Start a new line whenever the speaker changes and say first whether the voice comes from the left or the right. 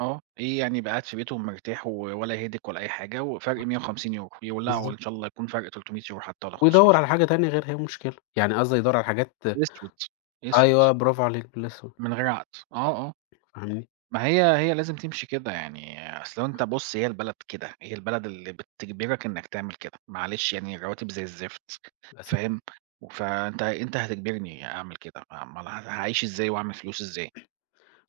right: آه، إيه يعني يبقى قاعد في بيتهم ومرتاح و ولا headache ولا أي حاجة، وفرق
left: صح.
right: 150€، يولعوا
left: بالضبط.
right: إن شاء الله يكون فرق 300€ حتّى والَّا 500 ي
left: ويدوّر على حاجة تانية غيرها، إيه المشكلة؟ يعني قصدي يدوّر على حاجات
right: أسود، أسود.
left: أيوه، برافو عليك، الإسود.
right: من غير عقد. آه، آه،
left: فاهمني؟
right: ما هي هي لازم تمشي كده يعني، أصل لو أنت بُصّ هي البلد كده، هي البلد اللي بتجبرك إنك تعمل كده، معلش يعني الرواتب زي الزفت،
left: للأسف.
right: فاهم، فأنت أنت هتجبرني أعمل كده، ما امّال ل هاعيش إزاي، وأعمل فلوس إزاي؟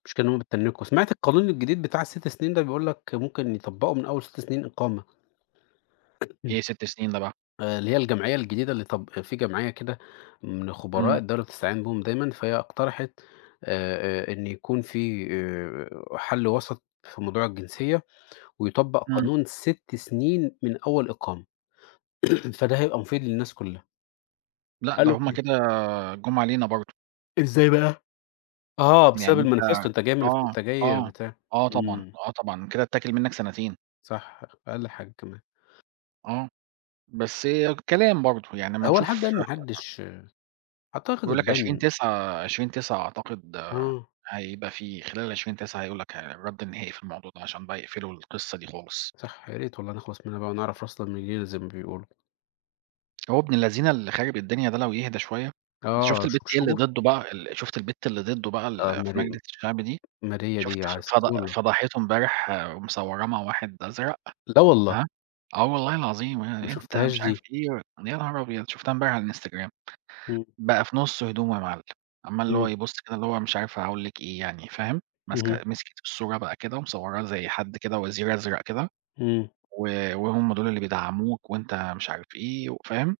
left: المشكلة إن هُم بيتتنّكوا. سمعت القانون الجديد بتاع ال6 سنين ده بيقولك ممكن يطبقوا من أول 6 سنين إقامة. إمم.
right: إيه 6 سنين ده بقى؟
left: آآ اللي هي الجمعية الجديدة اللي طب في جمعية كده من خبراء
right: إمم.
left: الدولة بتستعين بيهم دايمًا، فهي اقترحت آآ، آآ إن يكون في آآ، حل وسط في موضوع الجنسية، ويطبق
right: إمم.
left: قانون 6 سنين من أول إقامة، فده هيبقى مفيد للناس كلّها.
right: لأ، ده
left: قالوا
right: هُم
left: أوكي.
right: كده جُم علينا برضه.
left: إزاي بقى؟ آه،
right: يعني
left: بسبب الmanifesto،
right: أنت
left: أنت جاي من
right: آه،
left: أنت جاي
right: آه،
left: بتاع.
right: آه طبعًا،
left: إمم.
right: آه طبعًا، كده اتّاكل منك سنتين.
left: صح، أقل حاجة كمان.
right: آه، بس هي كلام برضه، يعني أمّا
left: هو لحد
right: نشوف
left: الآن ما
right: [unintelligible]
left: حّدش اعتقد
right: بيقول لك عشرين
left: هتبان
right: تسعة، عشرين تسعة أعتقد
left: آه.
right: هيبقى فيه، خلال 20/9 هيقول لك ه الرد النهائي في الموضوع ده عشان بقى يقفلوا القصّة دي خالص.
left: صح، يا ريت والله نخلص منها بقى، ونعرف راسنا من رجلينا زي ما بيقولوا.
right: هو ابن اللذينة اللي خارب الدنيا ده لو يهدى شوية، أنت
left: آه،
right: شُفت
left: شه
right: البت هي اللي
left: شهور.
right: ضده بقى ال شُفت البت اللي ضده بقى
left: آه،
right: اللي في
left: ماري
right: مجلس الشعب دي؟
left: ماريا
right: شُفت
left: ديّة
right: ف فض
left: عسولة.
right: فضحته امبارح ومصوّراه مع واحد أزرق؟
left: لا والله.
right: هاه، آه والله العظيم،
left: ما
right: آآ أنت
left: شُفتهاش
right: مش عارف
left: دي.
right: إيه، يا نهار أبيض! شُفتها امبارح على الInstagram.
left: إمم.
right: بقى في نُصّ هدومه يا معلّم، عمّال اللي هو
left: إمم.
right: يبُصّ كده اللي هو مش عارف أقول لِك إيه يعني، فاهم؟ ماسكة
left: اهم.
right: مسكِت في الصورة بقى كده ومصوّراه زي حد كده وزير أزرق كده،
left: إمم.
right: و وهُم دُول اللي بيدعّموك، وأنت مش عارف إيه، وفاهم؟